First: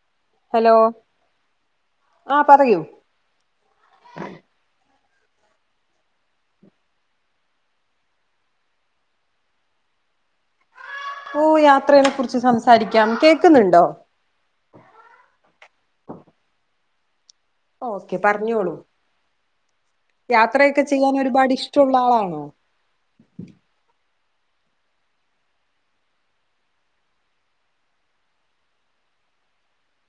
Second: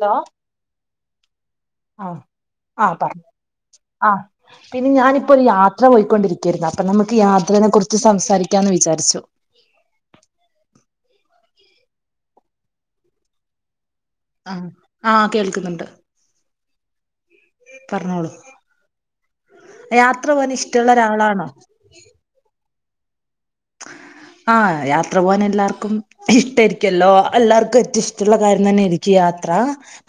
Hello hello ആഹ് ആ പറയൂ ആഹ് പറ ആഹ് പിന്നെ ഞാനി ഇപ്പൊര് യാത്ര പോയിക്കൊണ്ടിരിക്കാരുന്നു അപ്പൊ നമുക്ക് യാത്രനെ കുറിച്ച് സംസാരിക്കാന്ന് വിചാരിച്ചു ഓഹ് യാത്രേനെ കുറിച്ച് സംസാരിക്കാം കേക്ക്ന്ന്ണ്ടോ? ആഹ്, ആഹ്, കേൾക്ക്‌ന്ന്ണ്ട്. ഓക്കെ പറഞ്ഞോളൂ. യാത്ര പോകാൻ യാത്രയൊക്കെ ഇഷ്ടമുള്ള ചെയ്യാൻ ഒരാളാണോ ഒരുപാട് ഇഷ്ട്ട ഉള്ള ആളാണോ? ആഹ്, യാത്ര പോവാൻ എല്ലാർക്കും ഇഷ്ട്ടേരിക്കല്ലോ എല്ലാർക്കും ഏറ്റം ഇഷ്ട്ടള്ള കാര്യം തന്നേരിക്കും യാ യാത്ര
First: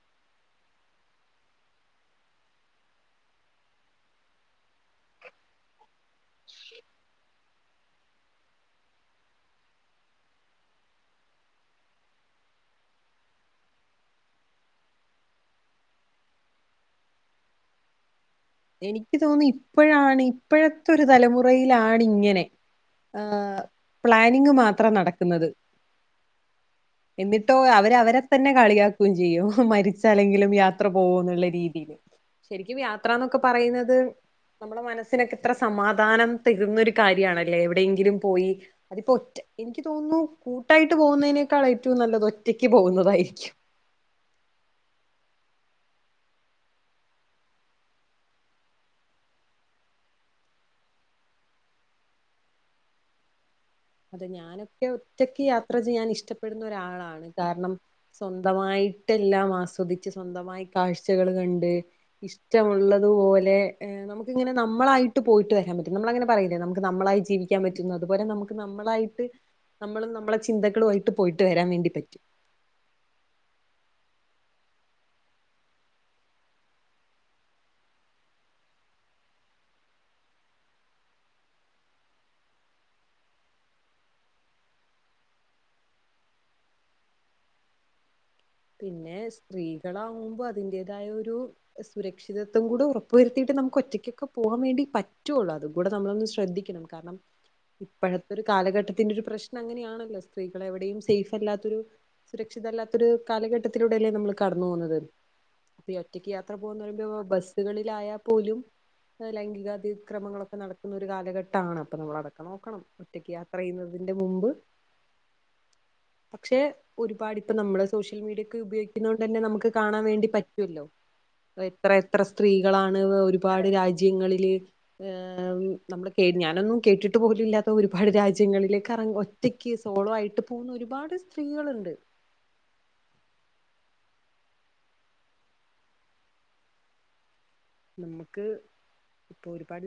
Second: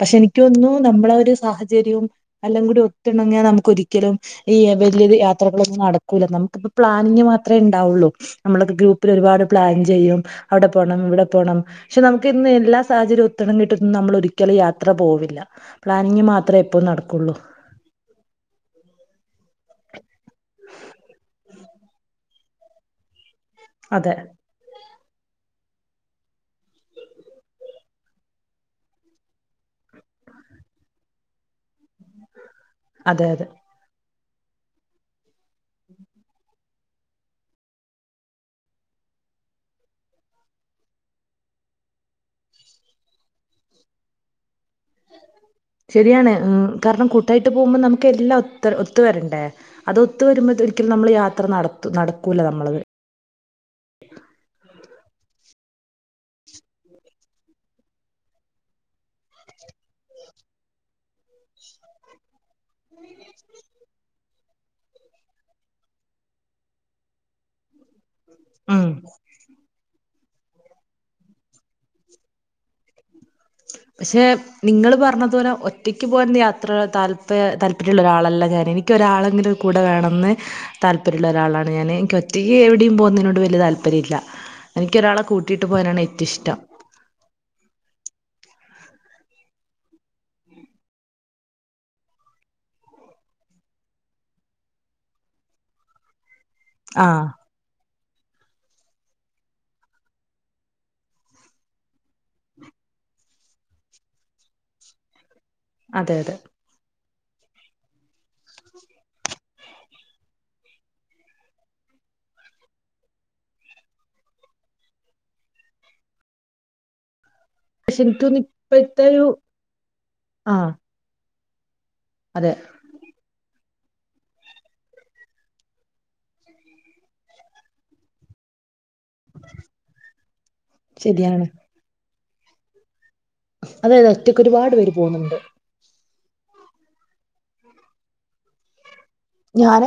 പഷേ എനിക്കോന്നുന്നു നമ്മളെ ഒരു സാഹചര്യവും എല്ലാം കൂടി ഒത്തിണങ്ങിയാ നമുക്ക് ഒരിക്കലും ഈ വലിയത് യാത്രകളൊന്നും നടക്കൂല നമുക്കിപ്പ പ്ലാനിങ് മാത്രേണ്ടാവൊള്ളൂ. നമ്മളൊക്കെ ഗ്രൂപ്പിൽ ഒരുപാട് പ്ലാൻ ചെയ്യും. അവടെ പോണം ഇവടെ പോണം. പഷേ നമുക്ക് ഇന്ന് എല്ലാ സാഹചര്യവും ഒത്ത് ണങ്ങീട്ടൊന്നും നമ്മള് ഒരിക്കലും യാത്ര പോവില്ല പ്ലാനിങ്ങ് മാത്രേ എപ്പോം നടക്കൊള്ളൂ. എനിക്ക് തോന്നി ഇപ്പഴാണ് ഇപ്പഴത്തെ ഒരു തലമുറയിലാണ് ഇങ്ങനെ. ആഹ് അതെ പ്ലാനിംങ്ങ് മാത്രം നടക്കുന്നത്. [unintelligible] എന്നിട്ടോ അവരവരെ തന്നെ കളിയാക്കും ചെയ്യും മരിച്ച അല്ലെങ്കിലും യാത്ര പോകും എന്നുള്ള രീതിയില് ശെരിക്കും അതെ യാത്രന്നൊക്കെ അതെ പറയുന്നത് നമ്മടെ മനസ്സിനൊക്കെ ഇത്ര സമാധാനം തരുന്ന ഒര് കാര്യണല്ലേ എവിടെയെങ്കിലും പോയി അതിപ്പോ റ്റ് എനിക്ക് തോന്നുന്നു കൂട്ടായിട്ട് പോകുന്നതിനേക്കാൾ ഏറ്റവും നല്ലത് ഒറ്റക്ക് പോകുന്നതായിരിക്കും [unintelligible] ശെരിയാണ് കാരണം കൂട്ടായിട്ട് പോകുമ്പോ നമുക്ക് എല്ലാം ഒ ഒത്ത് വരണ്ടേ അത് ഒത്ത് വരുമ്പോ ത് ഒരിക്കലും നമ്മൾ യാത്ര നട നടക്കൂല നമ്മളത് അതെ ഞാനൊക്കെ ഒറ്റക്ക് യാത്ര ചെയ്യാൻ ഇഷ്ടപ്പെടുന്ന ഒരാളാണ് കാരണം സ്വന്തമായി ട്ടെല്ലാം ആസ്വദിച്ച് സ്വന്തമായി കാഴ്ചകൾ കണ്ട് കുറ്റമുള്ളതു പോലെ നമ ഇത് ഇങ്ങനെ നമ്മളായിട്ട് പോയിട്ട് വരാൻ പറ്റും നമ്മള അങ്ങനെ പറയില്ലെ നമക്ക്‌ നമ്മളായി ജീവാൻ പറ്റും അതുപോലെ നമ ഉം നമ്മളായിട്ട് നമ്മളും നമ്മളെ ചിന്തകളും ആയിട്ട് പോയിട്ട് വരാൻ വേണ്ടി പറ്റും പഷേ നിങ്ങള് പറഞ്ഞത് പോലെ ഒറ്റക്ക് പോകൻ യാത്ര താൽപ്പ താൽപര്യള്ള ഒരാളല്ല ഞാൻ എനിക്ക്‌ ഒരാളെങ്കിലും കൂടെ വേണംന്ന് താൽപര്യള്ള ഒരാളാണ് ഞാൻ എനിക്ക് ഒറ്റക്ക്‌ എവിടെയും പോകുന്നതിനോട് വല്യ താ താൽപര്യം ഇല്ല എനിക്കൊരാളെ കൂട്ടിട്ട് പോകാനാണ് ഏറ്റം ഇഷ്ട്ടം പിന്നെ സ്ത്രീകളാവുമ്പം അതിന്റെതായ ഒരു സുരക്ഷിതത്വം കൂടെ ഉറപ്പുവരുത്തിയിട്ട് നമുക്ക് ഒറ്റക്കൊക്കെ പോകാൻ വേണ്ടി പറ്റുഒള്ളൂ അതും കൂടി നമ്മളൊന്ന് ശ്രദ്ധിക്കണം കാരണം ആഹ് ഇപ്പഴത്തെ ഒരു കാലഘട്ടത്തിന്റെ ഒരു പ്രശ്നം അങ്ങനെയാണല്ലോ സ്ത്രീകൾ എവിടെയും സേഫ് അല്ലാത്തൊരു സുരക്ഷിത അല്ലാത്തൊരു കാലഘട്ടത്തിലൂടെയല്ലേ നമ്മള് കടന്നു പോന്നത് അപ്പം ഈ അതെ ഒറ്റക്ക് അതെ യാത്ര പോന്ന് പറയുമ്പോ ബസ്സ്കളിലായാ പോലും ലൈംഗികാതിക്രമങ്ങളൊക്കെ നടക്കുന്ന ഒരു കാലഘട്ടാണ് അപ്പൊ നമ്മള് അതൊക്കെ നോക്കണം ഒറ്റക്ക് യാത്ര ചെയ്യ്ന്നത് അന്റെ മുമ്പ് [unintelligible] പക്ഷേ ഒരുപാടി ഇപ്പൊ നമ്മ പക്ഷെ സോഷ്യൽ എനിക്ക് തോന്നുന്നു മീഡിയക്കെ ഇപ്പോഴത്തെ ഉപയോഗിക്കുന്ന ഒരു കൊണ്ട്ന്നെ നമുക്ക് കാണാൻ വേണ്ടി പറ്റുവ് ആഹ് ല്ലോ എത്ര എത്ര അതെ സ്ത്രീകളാണ് ഒരുപാട് രാജ്യ രാജ്യങ്ങളിൽ നമ്മ ഞാനൊന്നും കേട്ടിട്ട് പോലും ഇല്ലാത്ത ഒരുപാട് രാജ്യങ്ങളില് കറ ഒറ്റക്ക് സോളോ ആയിട്ട് പോകുന്ന ഒരുപാട് ശരിയാണ് സ്ത്രീകൾുണ്ട് അതെതെ ഒറ്റക്ക് ഒരുപാട് പേര് പോകുന്നുണ്ട് നമ്മുക്ക് ഞാന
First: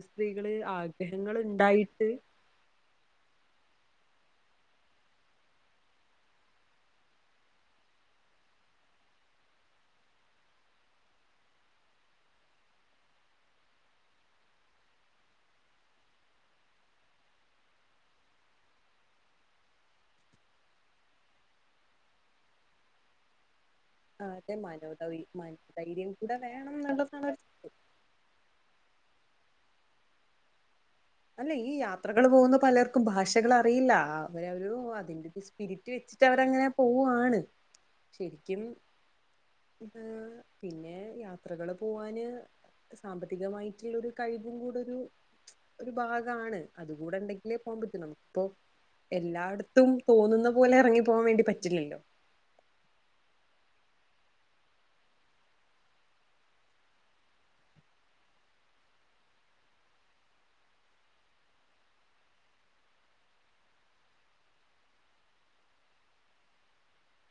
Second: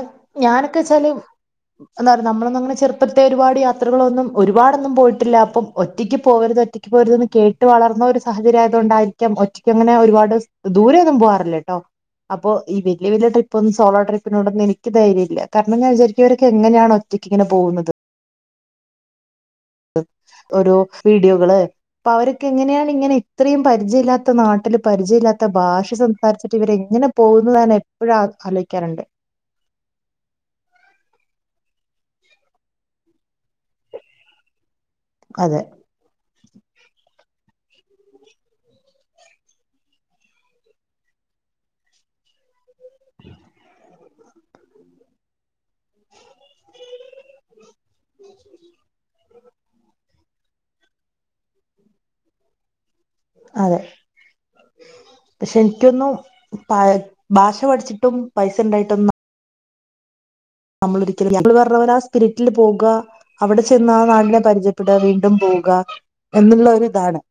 ഞാനൊക്കെ വെച്ചാല് ഉണ്ടായിട്ട് എന്താ പറയാ നമ്മളൊന്നങ്ങനെ ചെറുപ്പത്തെ ഒരുപാട്ത്ര ത്രകളൊന്നും ഒരുപാടൊന്നും പോയിട്ടില്ല അപ്പം ഒറ്റയ്ക്ക് പോകരുത് ഒറ്റക്ക് പോരുത്ന്ന് കേട്ട് വളർന്ന ഒരു സാഹചര്യ ആയതോ ണ്ടായിരിക്ക ഒറ്റക്ക് അങ്ങനെ ഒരുപാട് ദൂരെ ഒൊന്നും പോവാാറില്ലേ കേട്ടോ അപ്പൊ ഈ വല വലിയ ട്രിപ്പ ഒന്ന സോ ട്രിപ്പ് പിന്നോടൊന്നും എനിക്ക് ധര്യല്ല കാരണം ഞാൻ വിചാരിക്കവരൊക്കെ എങ്ങനെയാണ് ഒറ്റയ്ക്ക് ഇങ്ങനെ പോകുന്നത് ഓരോ വീഡിയോകള് അപ്പൊ അവരൊക്കെ എങ്ങനെയാണ് ഇങ്ങനെ ഇത്രയും പരിചയ ഇല്ലാത്ത അതെ നാട്ടിൽ മനോധൈ പരിചയ ഇല്ലാത്ത ഭാഷ മനോധൈര്യം കൂടെ സംസാരിച്ചിട്ട് വേണം ഇവരെ എങ്ങനെ എന്നുള്ളതാണ് പോകുന്നതാണ് എപ്പോഴാ അ ഠിക്കാറുണ്ട് അല്ല ഈ യാത്രകൾ പോകുന്ന പലർക്കും ഭാഷകൾ അറിയില്ല അവരവ അതിന്റെ ഒരു അതെ സ്പിരിറ്റ് വെച്ചിട്ട് അവരങ്ങനെ പോവുവാണ് ശരിക്കും പിന്നെ യാത്രകള് പോവാന് സാമ്പത്തികമായിട്ടുള്ളരു കഴിവും കൂടെരു ഒരു ഭാഗമാണ് അത കൂടെ ഉണ്ടെങ്കിലേ പോകാൻ പറ്റും നമുിപ്പോ എല്ലായിടത്തും തോന്നുന്ന പോലെ ഇറങ്ങി പോവാാൻ വേണ്ടി പറ്റില്ലല്ലോ അതെ പക്ഷെ എനിക്കൊന്നു പ ഭാഷ പഠിച്ചിട്ടും പൈസ ഉണ്ടായിട്ടൊന്ന നമ്മൾ ഒരിക്കല നമ്മള് പറഞ്ഞ പോലെ ആ സ്പിരിറ്റിൽ പോകുക അവിടെ ചെന്ന ആ നാടിനെ പരിചയപ്പെടുക വീണ്ടും പോ പോ എന്നുള്ള ഇതാണ്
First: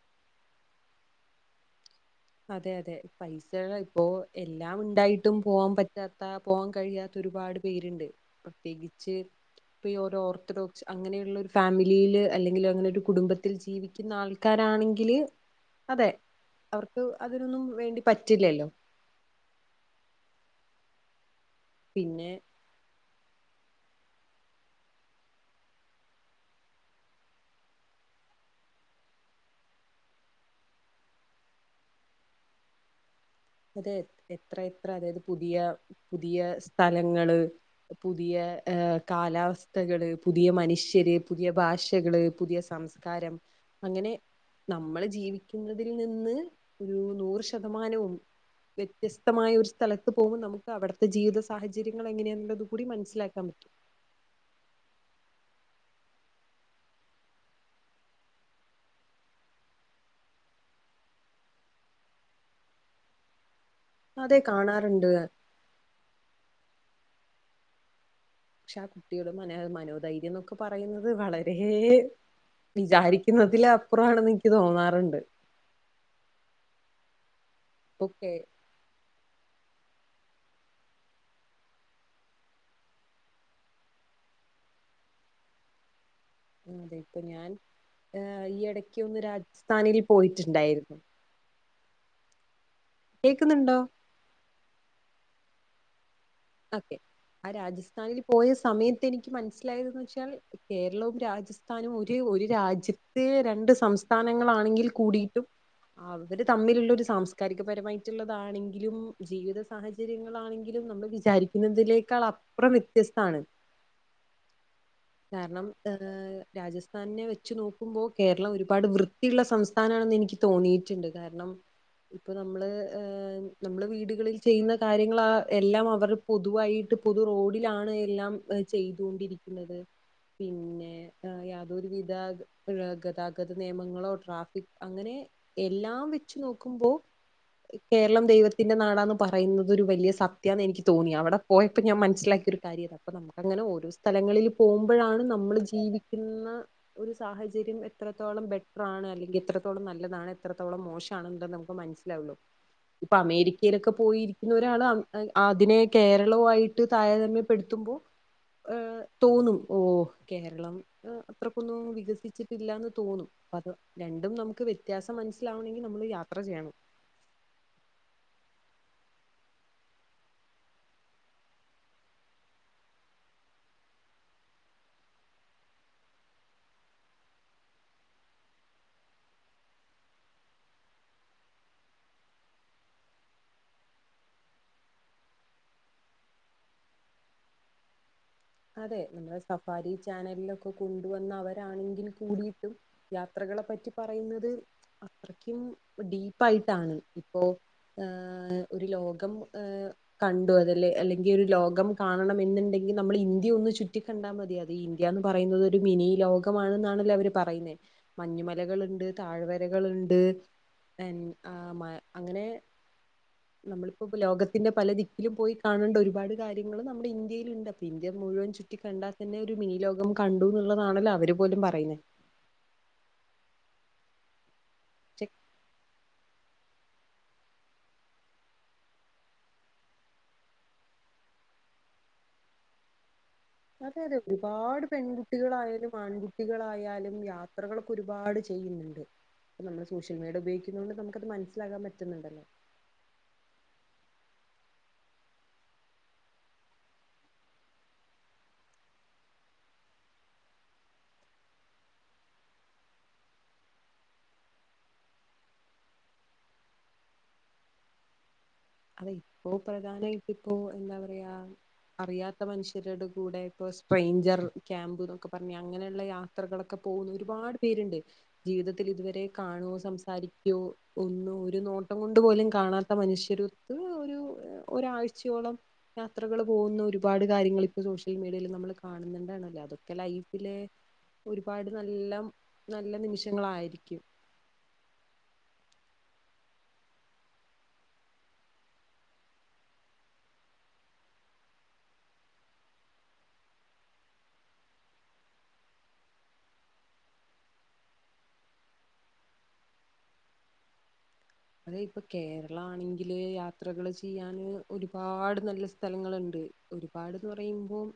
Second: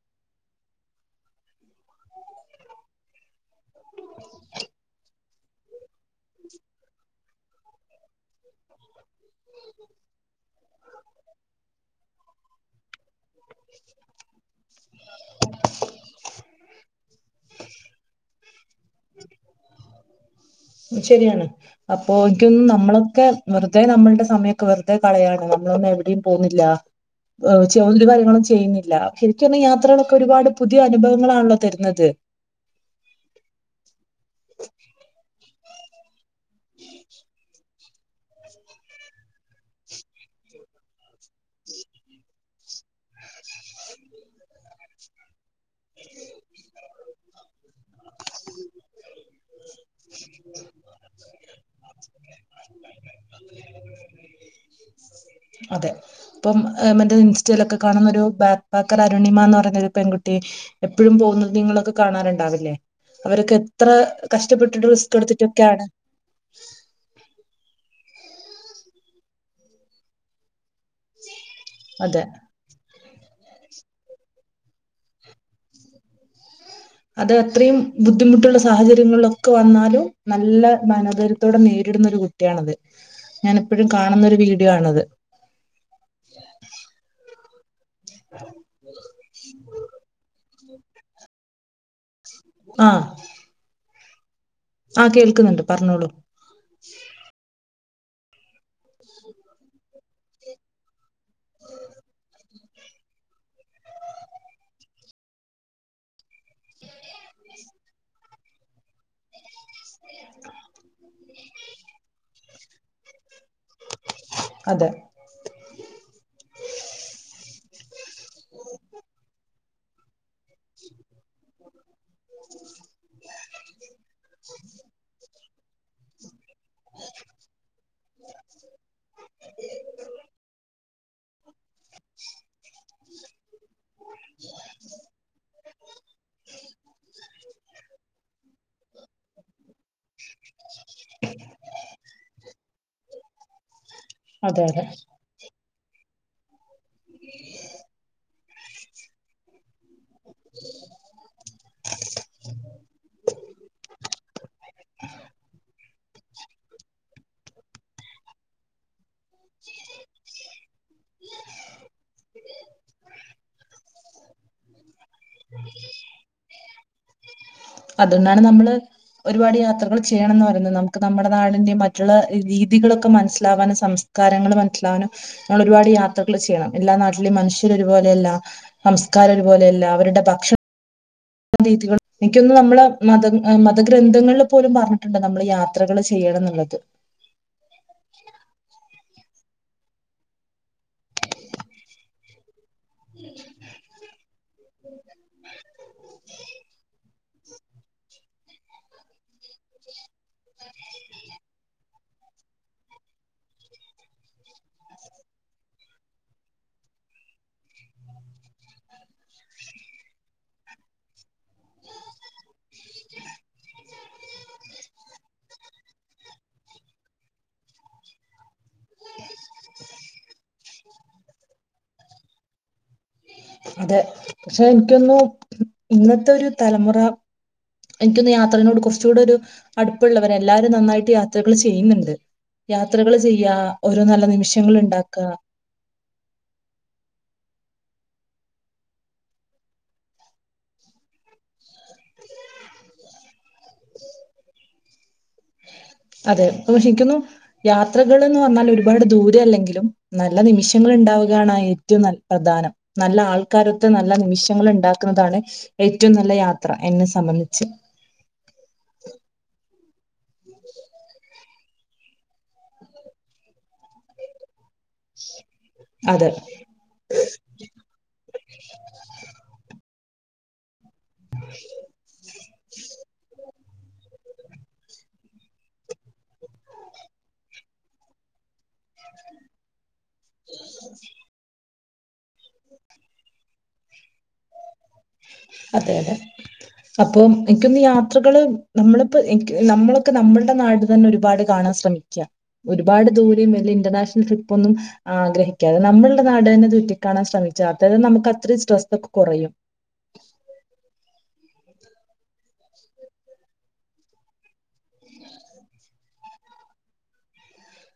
അതെ അതെ പൈസക ഇപ്പോൊ എല്ലാം ഉണ്ടായിട്ടും പോവാൻ പറ്റാത്ത പോവാൻ കഴിയാത്ത ഒരുപാട് പേരുണ്ട് പ്രത്യേകിച്ച് ഇപ്പൊ ഈ ഓരോ ഓർത്തഡോക്സ് അങ്ങനെയുള്ള ഒരു ഫാമിലിയിൽ അല്ലെങ്കിൽ അങ്ങനെ ഒരു കുടുംബത്തിൽ ജീവിക്കുന്ന ആൾക്കാര ണെങ്ക അതെ അവർക്ക് അതിനൊന്നും വേണ്ടി പറ്റില്ലല്ലോ ശരിയാണ് അപ്പൊ പിന്നെ എനിക്കൊന്ന് നമ്മളൊക്കെ വെറുതെ നമ്മളുടെ സമയത്ത് വെറുതെ കളയാണ് നമ്മളൊന്നും എവിടെയും പോുന്നില്ല ചോദ്യ കാര്യങ്ങളും ചെയ്യുന്നില്ല ശരിക്കുംൊന്നും യാത്രകളൊക്കെ ഒരുപാട് പുതിയ അനുഭവങ്ങളാണല്ലോ തരുന്നത് [unintelligible] അതെ എത്ര എത്ര അതായത് പുതിയ പുതിയ സ്ഥലങ്ങള് പുതിയ കാലാവസ്ഥകള് പുതിയ മനുഷ്യ നുര് പുതിയ ഭാഷകള് പുതിയ സംസ്കാരം അങ്ങനെ നമ്മള് ജീവ ുന്നതിൽ നിന്ന് ഒരു നൂറ് ശതമാനവും വ്യത്യസ് ശക്തമായ സ്ലത്ത് പോകുമ്പൾ നമുക്ക് അവിടുത്തെ ജീവിത സാഹചര്യങ്ങനെയുള്ളത് കൂ മനസിലാക്കി തമിച്ച അതെ ഇപ്പം മറ്റ ഇൻസ്റ്റയിലൊക്കെ കാണുന്ന ഒരു ബാക്ക് പാക്കർ അരുണിമ എന്ന് പറഞ്ഞൊരു പെൺകുട്ടി എപ്പോഴും പോകുന്നത് നിങ്ങളൊക്കെ കാണാറുണ്ടാവില്ലേ അവരൊക്കെ എത്ര അതെ കഷ്ടപ്പെട്ടിട്ട് കാണാറുണ്ട് റിസ്ക് എടുത്തിട്ടൊക്കെയാണ് പക്ഷെ ആ കുട്ടിയുടെ മനോ മനോധൈര്യം എന്നൊക്കെ പറയുന്നത് വളരെ അതെ വിചാരിക്ക ഇന്നതില അപ്പുറംമാണെന്ന് എനിക്ക് തോന്നാറുണ്ട് അത് അത്രയും ഓക്കെ ബുദ്ധിമുട്ടുള്ള സാഹചര്യങ്ങളൊ വന്നാലും നല്ല മനോതരുത്തോടെ നേരിടുന്ന ഒരു കുട്ടിയാണത് ഞാൻ എപ്പോഴും കാണുന്ന ഒരു വീഡിയോ ആണത് അതെ ഇപ്പൊ ഞാൻ ഏർ ഈ ഇടക്ക് ഒന്ന് രാജസ്ഥാനിൽ പോയിട്ടുണ്ടായിരുന്നു കേക്കുന്നുണ്ടോ ആഹ കേൾക്കുന്നുണ്ട് പറഞ്ഞോളൂ ക്കെ ആ രാജസ്ഥ ങ്കിൽ പോയ സമയത്ത് എനിക്ക് മനസ്സിലായത്െന്ന് വെച്ചാൽ കേരളവും രാജസ്ഥാനും ഒരു ഒരു രാജ്യം ഇത്തെ രണ്ട് സംസ്ഥാനങ്ങളാണെങ്കിൽ കൂടിയിട്ടും അവര് തമ്മിലുള്ള ഒരു സാംസ്കാരികപരമായിട്ടുള്ളതാണെങ്കിലും ജീവിത സാഹചര്യങ്ങളാണെങ്കിലും നമ്മള് വിചാരിക്കുന്നതിലേക്കാൾ അപ്പുറം വ്യത്യസ്താണ് അതെ കാരണം ഏഹ് രാജസ്ഥാനിനെ വെച്ചു നോക്കി ക്കുമ്പോ കേരളം ഒരുപാട് വൃത്തിയുള്ള സംസ്ഥാനാണെന്ന് എനിക്ക് തോന്നിയിട്ടുണ്ട് കാരണം ഇപ്പൊ നമ്മള് നമ്മള് വീടുകളിൽ ചെയ്യുന്ന കാര്യങ്ങൾ ആഹ് എല്ലാം അവർ പൊതുവായിട്ട് പൊതു റോഡിലാണ് എല്ലാം ചെയ്തൊണ്ടിരിക്കുന്നത് പിന്നെ ആഹ് യാതൊരു വിധ ഗതാഗത നിയമങ്ങളോ ട്രാഫിക് അങ്ങനെ എല്ലാം വെച്ച് നോക്കുമ്പോ കേരളം ദൈവത്തിന്റെ നാടാന്ന് പറയുന്നത് ഒരു വലിയ സത്യാന്ന് എനിക്ക് തോന്നി അവിടെ പോയപ്പോൾ ഞാൻ മനസ്സിലാക്കിയ ഒരു കാര്യ അ അപ്പ നമുക്കങ്ങനെ ഓരോ സ്ഥലങ്ങളിൽ അതെ അതെ പോകുമ്പോഴാണ് നമ്മൾ ജീവിക്കുന്ന ഒരു സാഹചര്യം എത്രത്തോളം ബെറ്ററാണ് അല്ലെങ്കിൽ എത്രത്തോളം നല്ല താണ് എത്രത്തോളം മോശം ആണ് എന്നത് നമുക്ക് മനസ്സിലാവുള്ളൂ ഇപ്പൊ അമേരിക്കയിലൊക്കെ പോയിരിക്കുന്ന ഒരാള് അത് കേരളവും ആയിട്ട് താരതമ്യപ്പെടുത്തുമ്പോ ഏഹ് തോന്നും ഓ കേരളം അത്രക്കൊന്നും വികസിച്ചിട്ടില്ലാന്ന് തോന്നും അപ്പ അത് രണ്ടും നമുക്ക് വ വ്യത്യാസം മനസ്സിലാവണമെങ്കിൽ നമ്മള് യാത്ര ചെയ്യണം അതുകൊണ്ടാണ് നമ്മള് ഒരുപാട് യാത്രകൾ ചെയ്യണംന്ന് പറയുന്നത് നമുക്ക് നമ്മുടെ നാടിന്റെ മറ്റുള്ള രീതികളൊക്കെ മനസ്സിലാവാന് സംസ്ഥാ കാര്യങ്ങള് മനസ്സിലാവാനും നമ്മൾ ഒരുപാട് യാത്രകൾ ചെയ്യണം എല്ലാ നാട്ടിലും മനുഷ്യര് ഒരുപോലെയല്ല സംസ്‌കാരം ഒരുപോലെയല്ല അവരുടെ ഭക്ഷണം രീതികൾ എനിക്ക് തോന്ന്ന്നു നമ്മള് മത മതഗ്രന്ഥങ്ങളിൽ പോലും പറഞ്ഞിട്ടുണ്ട് നമ്മള് യാത്രകൾ ചെയ്യ ണന്നുള്ളത് അതെ നമ്മുടെ സഫാരി ചാനലിലൊക്കെ കൊണ്ടുവന്നവരാണെങ്കിൽ കൂടി യാത്രകളെ പറ്റി പറയുന്നത് അത്രക്കും ഡീപ്പ് ആയിട്ടാണ് അപ്പോ ഏ ഹ് ഒരു ലോകം ഏ കണ്ടു അതല്ല അല്ലെങ്കിൽ ഒരു ലോകം കാണണം എന്നുണ്ടെങ്കിൽ നമ്മൾ ഇന്ത് ഇന്ത്യ ഒന്ന് ചുറ്റി കണ്ടാൽ മതി അത് ഇന്ത്യ എന്ന് പറയുന്നത് ഒരു മിനി ലോകമാണെന്നാണല്ലോ അവര് പറയുന്നെ മഞ്ഞ് മലകളുണ്ട് തയ്‌വരകൾ കളുണ്ട് ആ അങ്ങനെ നമ്മളിപ്പോ ഇ ലോകത്തിന്റെ പല ദിക്കിലും പോയി കാണേണ്ട ഒരുപാട് കാര്യങ്ങളും നമ്മുടെ ഇന്ത്യയിലുണ്ട് അപ്പൊ ഇന്ത്യ മു മുഴുവൻ ചുറ്റി കണ്ടാൽ തന്നെ ഒരു മിനി ലോകം കണ്ടു ന്നുള്ളതാണല്ലോ അവര് പോലും പറയുന്നെ അതെ പക്ഷെ എനിക്ക് തോന്നു പക്ഷെ ഇന്നത്തെ ഒരു തലമുറ എനിക്കൊന്ന് യാത്രനോട് കുറച്ച് കൂടെ ഒരു അടുപ്പുള്ളവര് എല്ലാരും നന്നായിട്ട് യാത്രകൾ ചെയ്യുന്നുണ്ട് യാത്രകൾ ചെയ്യ് അതെ അതെ ഒരുപാട് പെൺകുട്ടികളായാലും ആൺകുട്ടികളായാലും യാത്ര ത്രകളൊക്കെ ഒരുപാട് ചെയ്യുന്നുണ്ട് അപ്പ നമ്മള് സോഷ്യൽ മീഡിയ ഉപയോഗിക്കുന്നുന്നത് കൊണ്ട് നമുക്ക് അത് മനസ്സിലാകാൻ പറ്റുന്നുണ്ടല്ലോ അതെ പക്ഷേ എനിക്ക് തോന്നുന്നു യാത്രകൾ എന്ന് പറഞ്ഞാൽ ഒരുപാട് ദൂരെ അല്ലെങ്കിലും നല്ല നിമിഷങ്ങ ഉണ്ടാവുകയാണ് ഏറ്റവും പ്രധാനം നല്ല ആൾക്കാരൊത്ത് നല്ല നിമിഷങ്ങൾ ഉണ്ടാക്കുന്നതാണ് ഏറ്റ ഏറ്റവും നല്ല യാത്ര എന്നെ സംബന്ധിച്ച് അത് ഇപ്പോ പ്രധാനമായിട്ട് ഇപ്പോ എന്താ പറയാ അറിയാത്ത ത്ത മനുഷ്യരുടെ കൂടെ ഇപ്പ സ്ട്രെഞ്ചർ ക്യാമ്പ് എന്നൊക്കെ പറഞ്ഞ് അങ്ങനെയുള്ള അതെ യാത്രകളൊക്കെ പോകുന്ന ഒരുപാട് പേരുണ്ട് ജീവിതത്തിൽ ഇതുവരെ കാണുവോ സംസാരി സാരിക്കോ ഒന്ന് ഒരു നോട്ടം കൊണ്ട് പോലും കാണാത്ത മനുഷ്യരു ഒരാഴ്ചയോളം യാത്രകൾ പോകുന്ന ഒരുപാട് കാര്യങ്ങൾ ഇപ്പോൾ സോഷ്യൽ മീഡിയയിൽ നമ്മൾ കാണുന്നുണ്ടാണല്ലോ അത് ലൈഫില് ഒരുപാട് നല്ല നല്ല നിമിഷങ്ങളായിരിക്കും അതെ അതെ അപ്പൊ എനിക്കൊന്നീ യാത്രകള് നമ്മളിപ്പോ എനിക്ക് നമ്മളൊക്കെ നമ്മളുടെ നാട് തന്നെ ഒരുപാട് കാണ ശ്രമിക്ക്യാ ഒരുപാട് ദൂരേം വല്ല്യ ഇന്റർനാഷണൽ ട്രിപ്പ് ഒന്നും ആഗ്രഹിക്കാതെ നമ്മളുടെ നാട് തന്നെ ചുറ്റിക്കാണാൻ ശ്രമിക്കു മിച്ചാ തന്നെ നമുക്ക് അത്രയും സ്ട്രെസ്സ് ഒക്കെ കുറയും അതെ ഇപ്പൊ കേരള ആണെങ്കില് യാത്രകള് ചെയ്യാന് ഒരുപാട് നല്ല സ്ഥലങ്ങള്ണ്ട് ഒരുപാട്ന്ന് പറയുമ്പോം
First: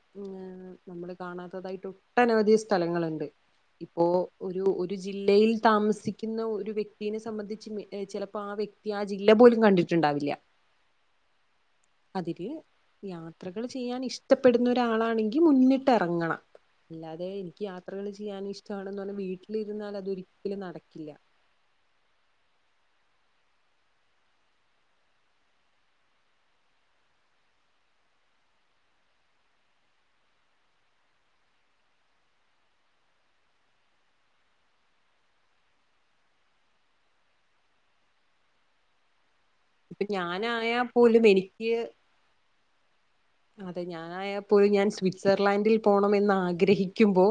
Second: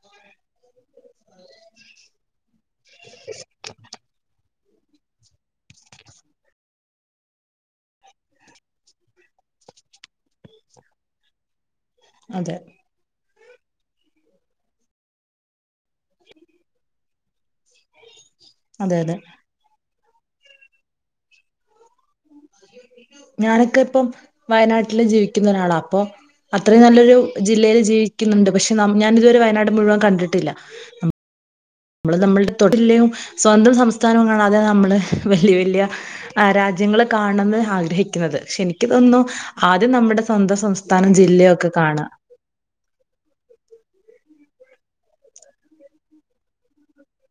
നമ്മള് കാണാത്തതായിട്ട് ഒട്ടനവധി സ്ഥലങ്ങളുണ്ട് ഇപ്പോ ഒരു ഒരു ജില്ലയിൽ താമസിക്കുന്ന ഒരു വ്യക്തിനെ സംബന്ധിച്ച് ചെല അപ്പൊ ആ വ്യക്തി ആ ജില്ല പോലും കണ്ടിട്ടുണ്ടാവില്ല അതിര് അതെ ഞാൻ യാത്രകൾ ചെയ്യാൻ ഇഷ്ടപ്പെടുന്ന ഒരാളാണെങ്കിൽ മുന്നിട്ട് ഇറങ്ങണം അല്ലാതെ എനിക്ക് യാത്രകൾ ഇഷ് ചെയ്യാൻ അതെ ഇഷ്ടണെന്ന് പറഞ്ഞാൽ അതെ വീട്ടിലിരുന്നാൽ അതൊരിക്കലും നടക്കില്ല ഞാനൊക്കെ ഇപ്പം വയനാട്ടില് ജീവിക്കുന്ന ഒരാളാ അപ്പൊ അത്രയും നല്ലൊരു ജില്ലയിൽ ജീവിക്കുന്നുണ്ട് പക്ഷെ ഞാൻ ഇതുവരെ വയനാട് മുഴുവൻ കണ്ടിട്ടില്ല നമ്മള് നമ്മളുടെ തൊട്ടിലയും സ്വന്തം സംസ്ഥാനവും കാണാതെ നമ്മള് വല്യ വല്യ രാജ്യ രാജ്യങ്ങൾ കാണണംന്ന് ആഗ്രഹിക്കുന്നത് പക്ഷെ എനിക്ക് തോന്നുന്നു ആദ്യം ഇപ്പൊ നമ്മുടെ സ്വന്തം ഞാനായാൽ സംസ്ഥാനം പോലും ജില്ലയയും എനിക്ക് ഒക്കെ കാണാ അതെ ഞാനായപ്പോലും ഞാൻ സ്വിറ്റ്സർലാൻഡിൽ പോണംന്ന് ആഗ്രഹിക്കുമ്പോ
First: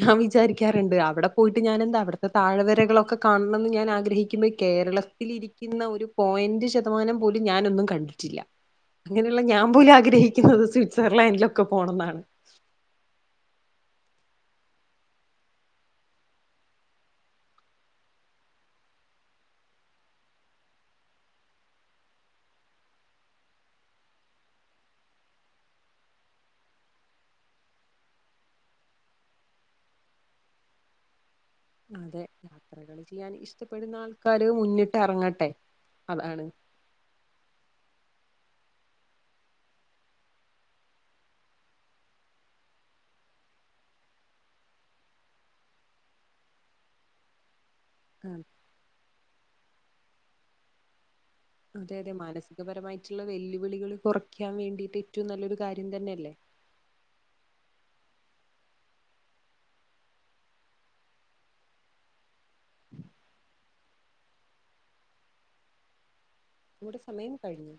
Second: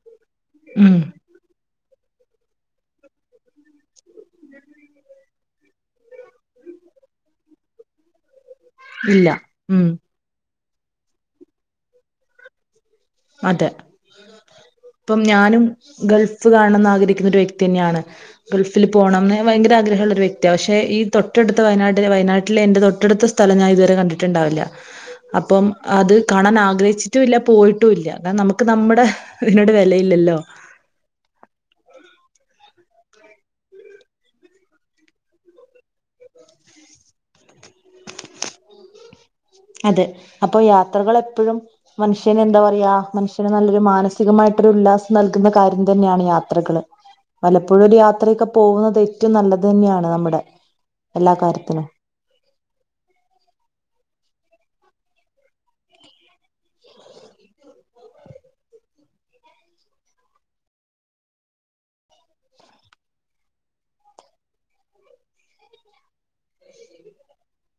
ഞാൻ വിചാരിക്കാറുണ്ട് ഉം അവിടെ പോയിട്ട് ഞാനന്താവിടെ താഴ്‌വരകളൊക്കെ കാണണംമെന്ന് ഞാൻ ആഗ്രഹിക്കുമ്പോൾ കേരളത്തിലിരിക്കുന്ന ഒരു പോയിന്റ് ശതമാനം പോലും ഞാനൊന്നും കണ്ടിട്ടില്ല. ഇല്ല അങ്ങനെള്ള ഞാൻ ഉം പോലും ആഗ്രഹിക്കുന്നത് സ്വിറ്റ്സർലാൻഡിലൊക്കെ പോണംന്നാണ് അതെ ഇപ്പം ഞാനും ഗൾഫ് കാണണം ന്ന് ആഗ്രിക്കുന്നൊരു വ്യക്തി തന്നെയാണ് ഗൾഫിൽ പോണംന്ന് വയങ്കര ആഗ്ര ഹള്ളൊരു വ്യക്തിയാ പക്ഷെ ഈ തൊട്ടടുത്ത വയനാട്ടിലെ വയനാട്ടിലെ എന്റെ തൊട്ടടുത്ത സ്ഥലം ഞാൻ ഇതുവരെ കണ്ടിട്ട്ണ്ടാവില്ല. അപ്പം അത് കാണാൻ ആഗ്രഹിച്ചിട്ടും ഇല്ല പോയി ട്ടൂല്ല്യ കാരണം നമുക്ക് നമ്മുടെ ഇതിനോട് വെലയില്ലല്ലോ. അതെ യാത്രകള് ചിയ്യാൻ ഇഷ്ടപ്പെടുന്ന ആൾക്കാര് മുന്നിട്ട് എറങ്ങട്ടെ. അതാണ് അതെ അപ്പൊ യാത്രകള് എപ്പഴും മനുഷ്യന് എന്താ പറയാ മനുഷ്യന് നല്ലൊരു മാനസികമായിട്ടൊരു ഉല്ലാസം നൽകുന്ന കാര്യം തന്നെയാണ് യാത്രകൾ ഇപ്പോഴൊരു ആ, യാത്രൊക്കെ പോകുന്നത് ഏറ്റവും നല്ലത് തന്നെയാണ് നമ്മുടെ എല്ലാ കാര്യത്തിനും പരമായിട്ടുള്ള വെല്ലുവിളികൾ കുറയ്ക്കാൻ വേണ്ടിട്ട് ഏറ്റവും നല്ലൊരു കാര്യം തന്നെയല്ലേ നമ്മുടെ സമയം കഴിഞ്ഞു